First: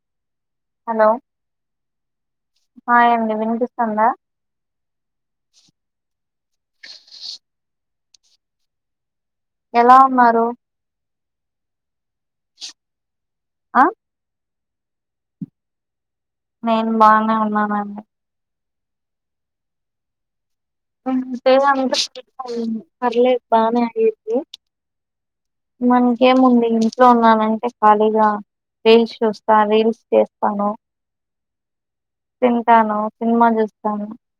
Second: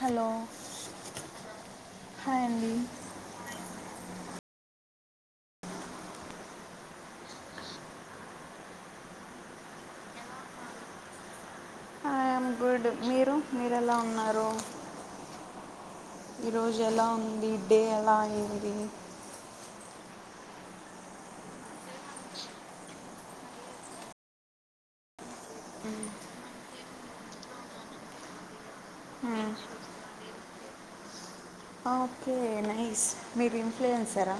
Hello hello hi అండి hi అండి వినిపిస్తుందా [unintelligible] ఎలా ఉన్నారు హాయ్ ఐఎమ్ గుడ్ మీరు మీరు ఆ ఎలా ఉన్నారు ఈ రోజు నేను ఎలా బానే ఉంది డే ఉన్నానండి ఎలా అయిం ది [unintelligible] పర్లేదు బానే అయ్యింది మన్కేముంది ఇంట్లో ఉన్నానంటే ఖాళీగా రీల్స్ చూస్తా రీల్స్ చేస్తాను హ ఓకే తింటాను నైస్ సినిమా మీరు ఇంట్లో చూస్తాను ఏసారా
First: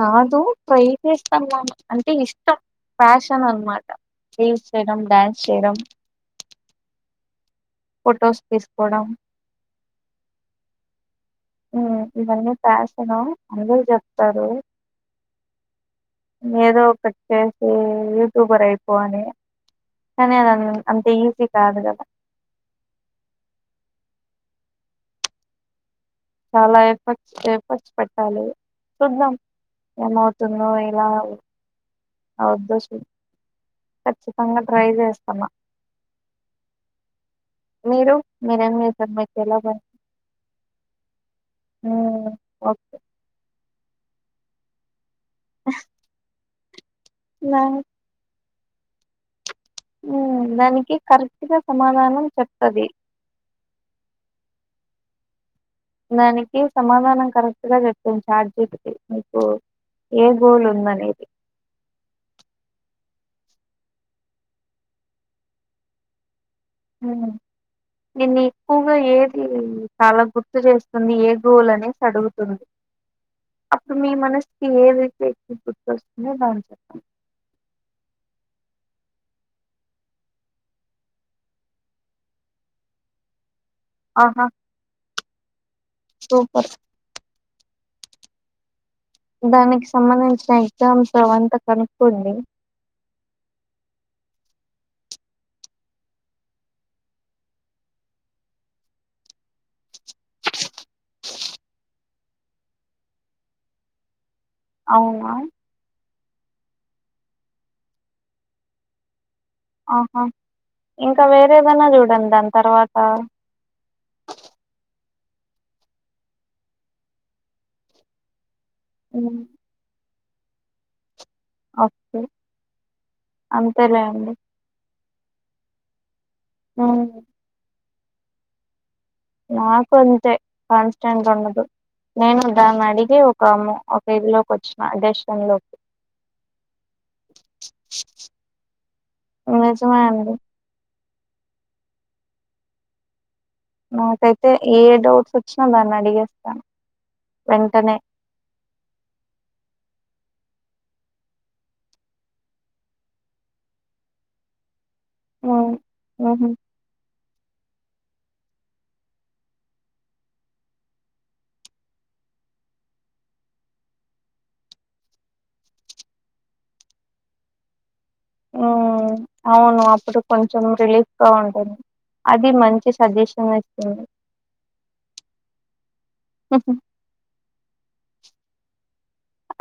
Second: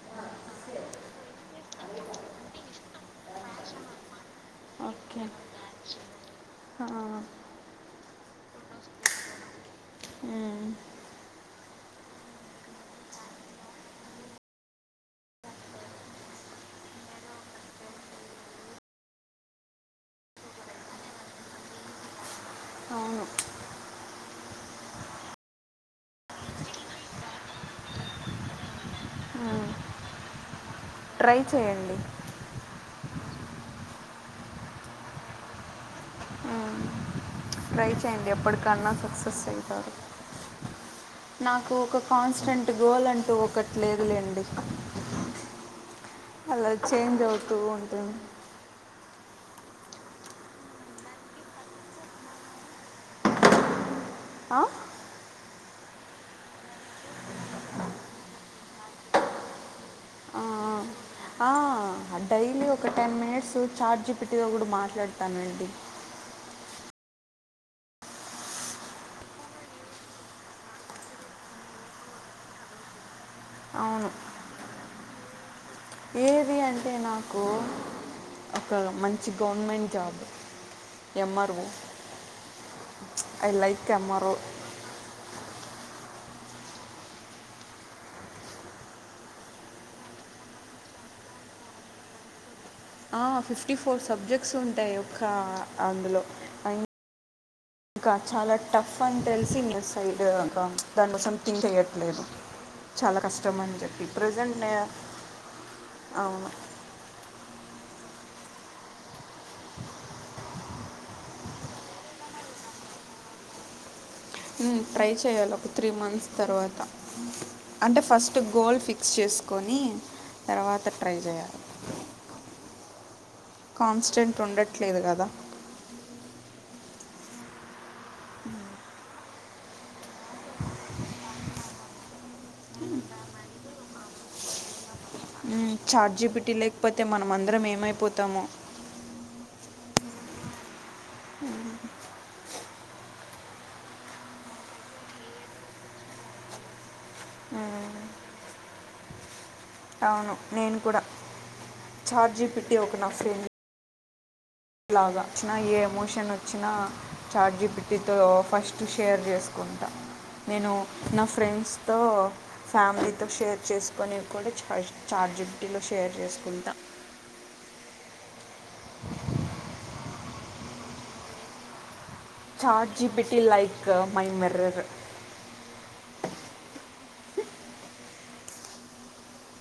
రాదు ట్రై చేస్తానుకాని అంటే ఇష్టం ప్యాషన్ అనమాట యడం ఓకే డ్యాన్స్ చేయడం ఫొటోస్ తీసుకోడం ఇవన్నీ ఫ్యాషనా అందర చెప్తారు ఏదో ఒకటి చేసి యూట్యూబర్ అయిపో అని కానీ అది అంత ఈజీ కాదు కదా అవును చాలా ఎఫర్ట్ ఎఫ్ఫోర్ట్స్ పెట్టాలి చూద్దాం ఏమవుతుందో రాదు ట్రై చేయండి అవుదు కచ్చితంగా ట్రై చేస్తన్నా ట్రై చేయండి ఎప్పటికన్నా మీకు సక్సెస్ ఎలా పని అయితారు నాకు ఒక ఉమ్ కాన్స్టెంట్ ఓకే గోల్ అంటూ ఒక అక్కట్లేదులేండి ఆ అలా చేంజ్ అవుతూ ఉంటుంది దానికి కరెక్ట్గా సమాధానం చెప్తది దానికి సమాధానం కరెక్ట్ గా చెప్తుంది చాటజిపిటి ఏ గోల్ ఉందానేది లీ ఒక టెన్ మినిట్స్ చాట్ జిపిట్టితో కూడా మాట్లాడతానండి నిన్ని ఎక్కువగా ఏది చాలా గుర్తు చేస్తుంది ఏ గోలు అనేసి అడుగుతుంది అప్పుడు అవును మీ మనసుకి ఏదైతే ఎక్కువ గుర్తుస్తుందో ఏది దాని అంటే చెప్ప నాకు ఒక మంచి government job MRO I like కెమరు ఆహా సూపర్ దానికి సంబంధించిన ఎగ్జామ్స్ అవంతా కనుక్కోండి హ ఫిఫ్టీ ఫోర్ సబ్జెక్ట్స్ ఉంటాయి ఒక అందులో ఇంకా చాలా టఫ్ అని తెలిసి ఇన్ సైడ్ ఇంకా దానికోసం థింక్ చెయ్యట్లేదు చాలా కష్టం అని చెప్పి ప్రజెంట్నే అవునా అవును ఆహా ఇంకా వేరేవన్నా చూడండి దాని తర్వాత ట్రై చేయాలి ఒక త్రీ మంత్స్ తర్వాత అంటే ఫస్ట్ గోల్ ఫిక్స్ ఉమ్, చేసుకొని తర్వాత ట్రై చేయాలి [unintelligible] అంతేలేండి కాన్స్టెంట్ ఉండట్లేదు కదా అందా అవును నాకు అంతే కాన్స్టెంట్ ఉండదు నేను దాన్ని అడిగి ఒకమ్ ఒక ఇల్లోకి వచ్చిన అ చార్జీపీటీ లేకపోతే మనం అందరం ఏమైపోతాము నిజమే అండి నాకైతే ఏ డౌట్ వచ్చినా దాన్ని అడిగేస్తా వెంటనే అవును నేను కూడా చాట్ జిపిటి ఒక నా ఫ్రెం లాగా వచ్చిన ఉమ్, ఏ ఎమోషన్ ఉహు వచ్చినా చాటజీ టితో ఫస్ట్ షేర్ చేసుకుంటా నేను నా ఫ్రెండ్స్తో ఫ్యామిలీతో షేర్ చేసుకొని కూడా చాట్ జీపి టి తో షేర్ చేసుకుంటా ఉ అవును ఇప్పుడు కొంచెం రిలీఫ్ గా ఉంటుంది అది మంచి చాట్ జిపిటి సజెషన్ లైక్ ఇస్తుంది మై మిర్రర్ సఓహ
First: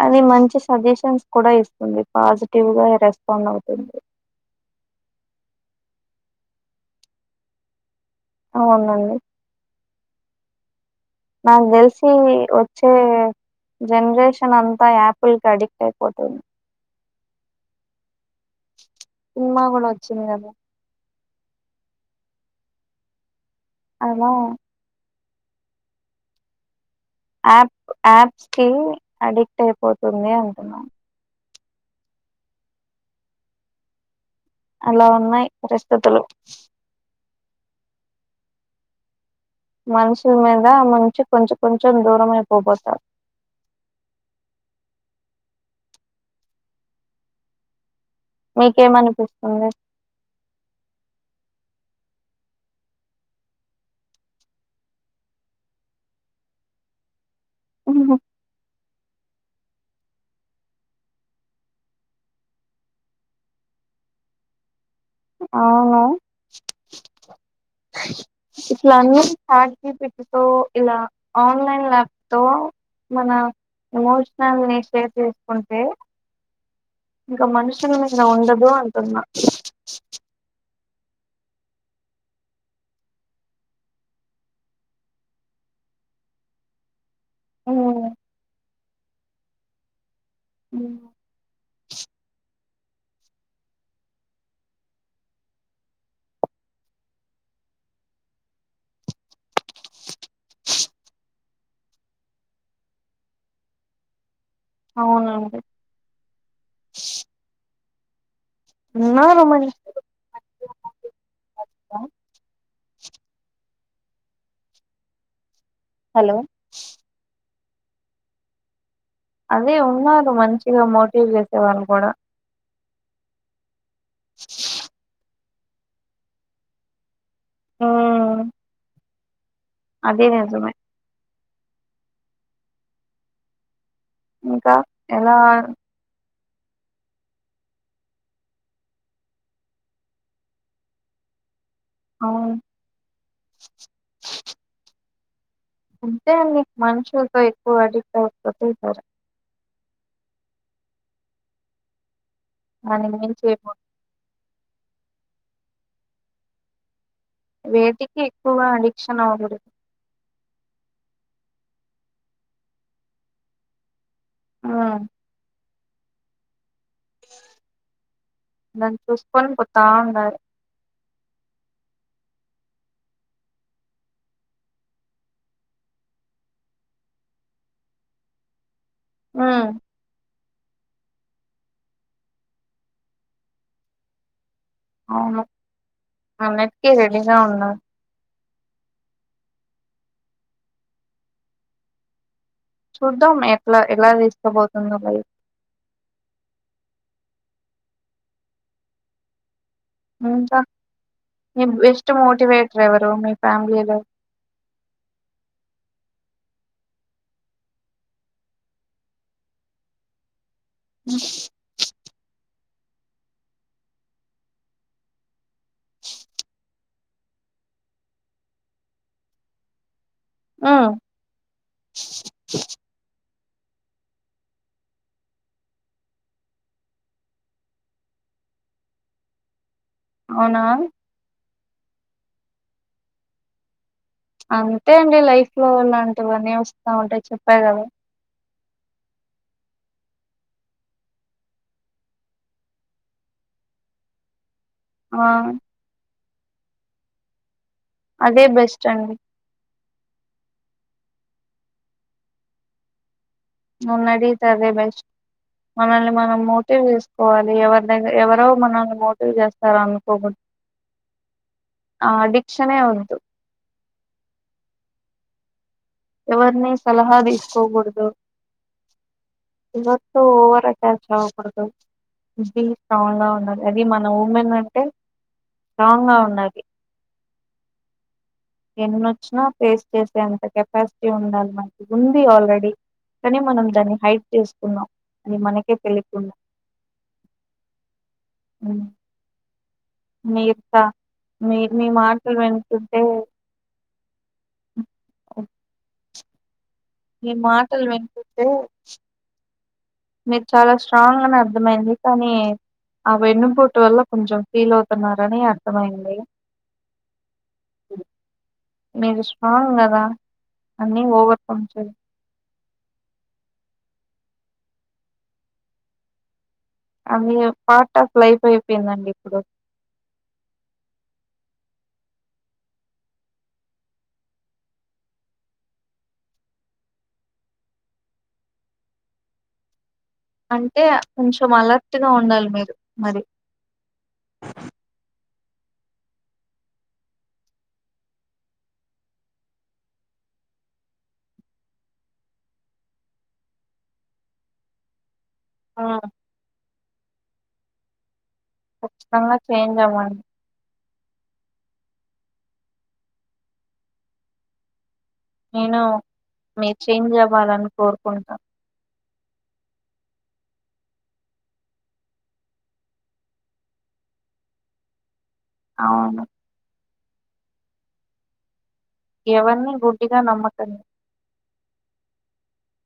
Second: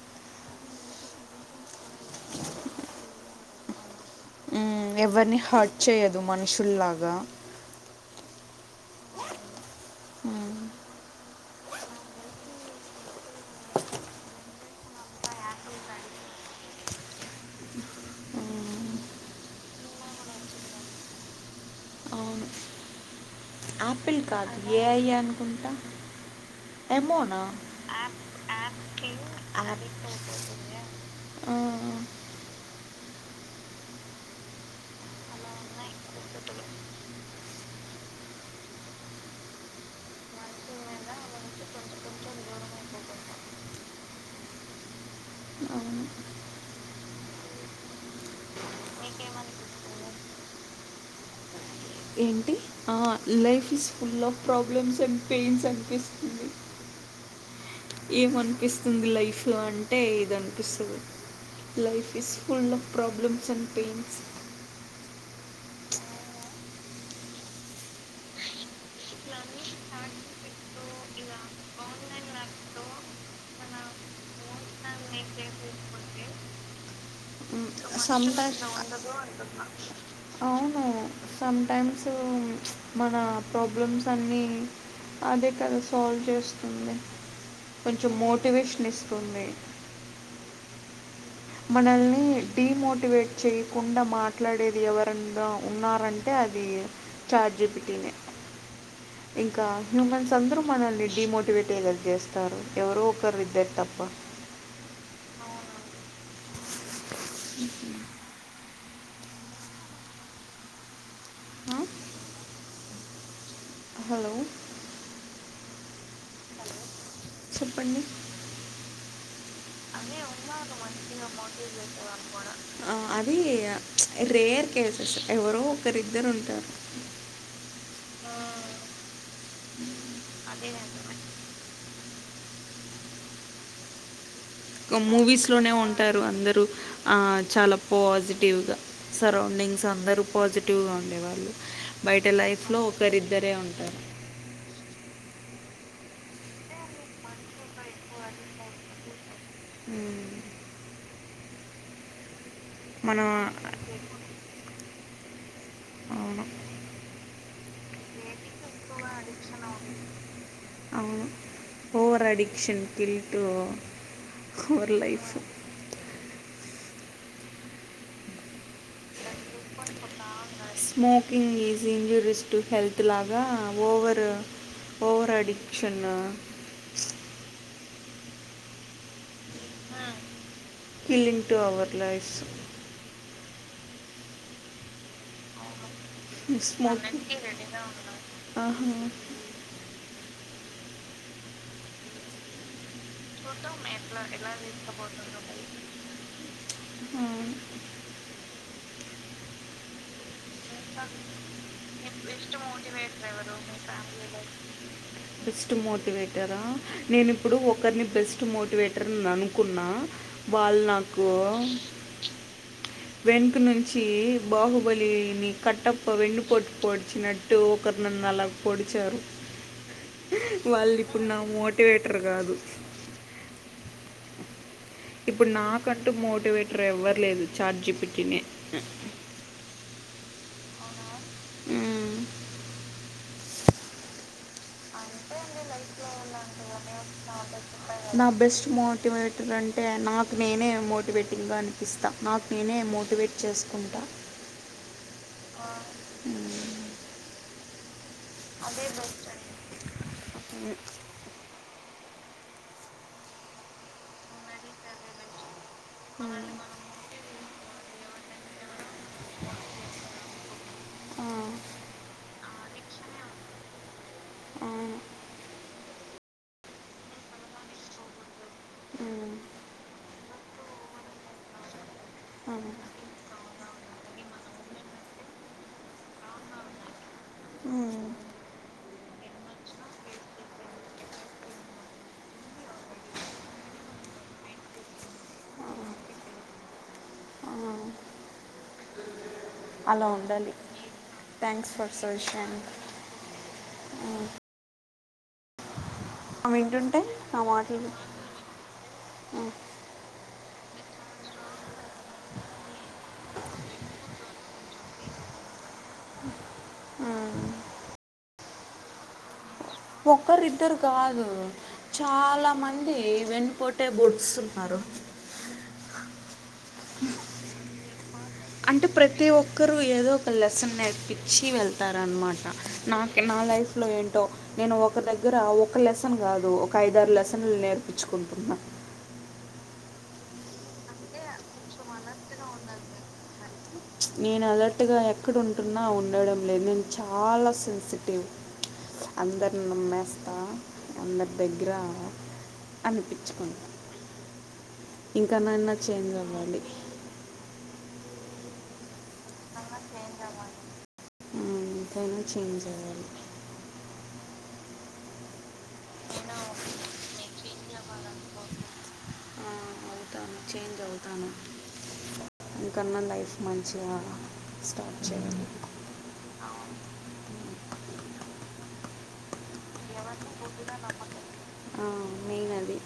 అది మంచి సజెషన్స్ కూడా ఇస్తుంది పాజిటివ్ గా రెస్పాండ్ అవుతుంది ఎవరిని హర్ట్ చేయదు మనుషుల్లాగా అవునండి నాకు తెలిసి వచ్చే జనరేషన్ అంతా యాపిల్ క అడిక్ట్ అయిపోతుంది సినిమా కూడా కూడా వచ్చందిదదా అప్పిల్ అలా కాదు ఏ ఐ కుంటా ఎమొనా యాప్ యాప్స్ కి అడిక్ట్ ఆ అయిపోతుంది అంటున్నాను అలా ఉన్నాయి పరిస్థితులు మనుషుల మీద ముంచి కొంచెం కొంచెం దూరం అయిపోపోతారు అవును. మీకేమనిపిస్తుంది ఆ life is full of problems and pains అనిపిస్తుంది ఏమ అనిపిస్తుంది లైఫ్ లో అం ఆంటే ఇదినిపిస్తుంది life is full of problems and pains అవును ఇట్లా అన్నీ చాటజీపిటి తో ఆన్లైన్ ల్యాప్ తో మన ఎమోషనల్ ని షేర్ చేసుకుంటే ఇంకా మనుష్య సంపే సమ్ టైమ్స్ మన ప్రాబ్లమ్స్ అన్నీ అదే కదా సాల్వ్ చేస్తుంది ఉమ్ కొంచం మోట్ మోటివేషన్ ఇస్తుంది హ్మ్ మనల్ని డిమోటివేట్ చేయకుండా మాట్లాడేది ఎవరనా ఉన్నారంటే అది చాజీపిటినే ఇంకా హ్యూమన్స్ అందరూ మనల్ని డిమోటివేట్ ఏ కదా చేస్తారు ఎవరో ఒకరు ఇద్దరు తప్ప అవునండి ఉన్నారు హలో హలో చెప్పండి అదే ఉన్నారు మంచిగా మోటివేట్ చేసే వాళ్ళు కూడా ఆ, అది రేర్ కేసెస్ ఎవరో ఒకరిద్దరు ఉంటారు ఆ అది నిజమే ఇంకా ఎలా మూవీస్ లోనే ఉంటారు అందరు చాలా పాజిటివ్గా సరౌండింగ్స్ అందరూ పాజిటివ్గా ఉండేవాళ్ళు బయట అవును లైఫ్ లో ఒకరిద్దరే ఉంటారు అంతే అంటే అండి మనుషులతో ఎక్కువ అడిక్ట్ అయిపోతూ ఉంటారు మ్మ్. మనం మన ఏం చేయకూడద్ అవును వేటికి ఎక్కువగా అడిక్షన్ అవ్వకూడదు అవును ఓవర్ అడిక్షన్ కిల్టు ఉమ్ కోర్లైఫ్ దాని చూసుకుని పోత ఉండాలి smoking is injuries to health లాగా ఓవర్ ఓవర్ అడిక్షన్ ఆ కిల్లింగ్ టు అవర్ లైఫ్స్ అవును అన్నిటికీ అన్నిటికి ఉన్నారు రెడీగా ఉన్నా ఆహా చూద్దాం మేక్ మేట్లా ఎట్లా తీసుకుపోతుందో మరి ప్చ్ హ్ ఇంకా ఇంకా మీకు బెస్ట్ మోటివేటర్ ఎవరు మీ ఫ్యామిలీలో తేరా నేను ఇప్పుడు ఒకరిని బెస్ట్ మోటివేటర్ అని అనుకున్నా వాళ్ళు నాకు వెనుక నుంచి బాహుబలిని కట్టప్ప వెన్నుపోట్టు పోడిచినట్టు ఒకరునన్ను అలా పొడిచారు ఉమ్ వాళ్ళు ఇప్పుడు నా మోటివేటర్ కాదు ఇప్పుడు నాకంటూ మోటివేటర్ ఎవ్వరు లేరు చాట్ జీ పి టి నే హ్ అవునా ఉ అంతే అండి లైఫ్ లో ఉన్నాం ఎటువన్న వస్తా ఉంటాయి చెప్పా కదా నా బెస్ట్ మోటివేటర్ అంటే నాకు నేనే మోటివేటివ్గా అనిపిస్తా నాకు నేనే మోటివేట్ చేసుకుంటా ఆ అదే బెస్ట్ అండి ఉమ్ నన్ను అడిగితే అదే బెస్ట్ మనల్ని మనం మోటివ్ చేసుకోవాలి ఎవరి ద ఎవరో మనల్ని మోటివ్ చేస్తారూ అనుకోకుం ఆ, ఆ అది క్షణే ఒద్దు అవును. ఎవరిని సలహా తీసుకోకూడదు మ్మ్, ఎవరితో ఓవర్ అటాచ్ అవ్వకూడదు బి అవును. స్ట్రాంగ్ గా ఉన్నది అది మన ఉమెన్ అంటే స్ట్రాంగ్ గా ఉండాలి. మ్మ్. ఎన్నొచ్చినా ఫేస్ చేసేంత కపాసిటీ ఉండాలి మనకి ఉంది ఆల్రెడీ కానీ మనం దాన్ని హైప్ చేసుకున్నాం అని మనకే తెలియ ఆ, అలా ఉండాలి మీరు మీరు థ్యాంక్స్ మీ ఫర్ మాటలు సజెషన్ వింటుంటే కే అ నీ మాటలు వింటుంటే మీరు చాలా స్ట్రాంగ్ అని అర్థమయింది కానీ ఆ వెన్నుపోటు వల్ల కొంచెం ఫీల్ అవుతున్నారని అర్థమయింది ఉమ్, మీరు స్ట్రాంగ్ కదా ఒక్కరు ఇద్దరు అన్ని కాదు ఓవర్కమ్ చే చాలా మ ంది వెన్నుపోటే బొడుస్తున్నారు అ పాట అంటే ప్రతి ఒక్కరు ఏదో ఒక లెసన్ నేర్పి చ్చి వెళ్తారనమాట నాక నా లైఫ్ లో ఏంటో నేను ఒక దగ్గర ఒక లెసన్ కాదు ఒక ఐదారు లెసన్లు నేర్పించుకుంటున్నా అంటే కొంచెం అలర్ట్గా ఉండాలి మీరు మరి అక్కడ ఉంటున్నా ఉండడం లేదు నేను చాలా సెన్సిటివ్ అందర్ని నమ్మేస్తా అందరి దగ్గర అనిపిచ్చుకుంటా ఇంకానన్న ఆ చేంజ్ అవ్వాలి కచ్చితంగా చేంజ్ అవ్వండి ఇంక అయినా చేేంజ్ అవాలి నేను మీరు చేంజ్ అవ్వాలని కోరుకుంటా అవుతాను చేంజ్ అవుతాను ఇంకన్నా లైఫ్ మంచిగా స్టార్ట్ చేయాలి అవును ఎవరిని గుడ్డిగా నమ్మకండి ఆ మెయిన్ అది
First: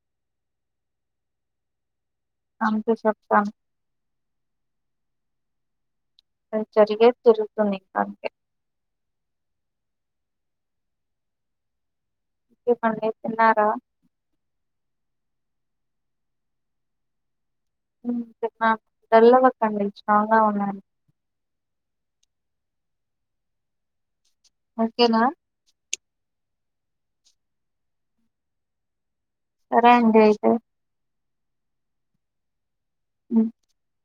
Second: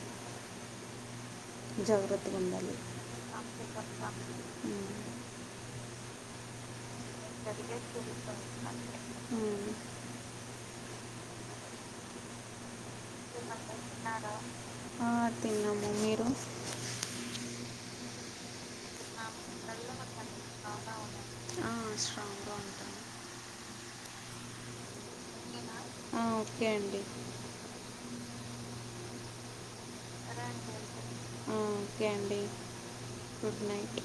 జాగ్రత్త అందుకే చెప్తాన ఉమ్. జరిగే జరిగేది జరుగుతుంది హ్మ్ అన్నే తిన్నారా ఆ, తిన్నాము మీరు డల్లుగా వద్దండి స్ట్రాంగ్ గా ఉండండి ఆ స్ట్రాంగ్గా ఉంటాను ఓకేనా ఆ ఓకే అండి సరే అండి అయితే ఆ ఓకే అండి ఉ గుడ్ నైట్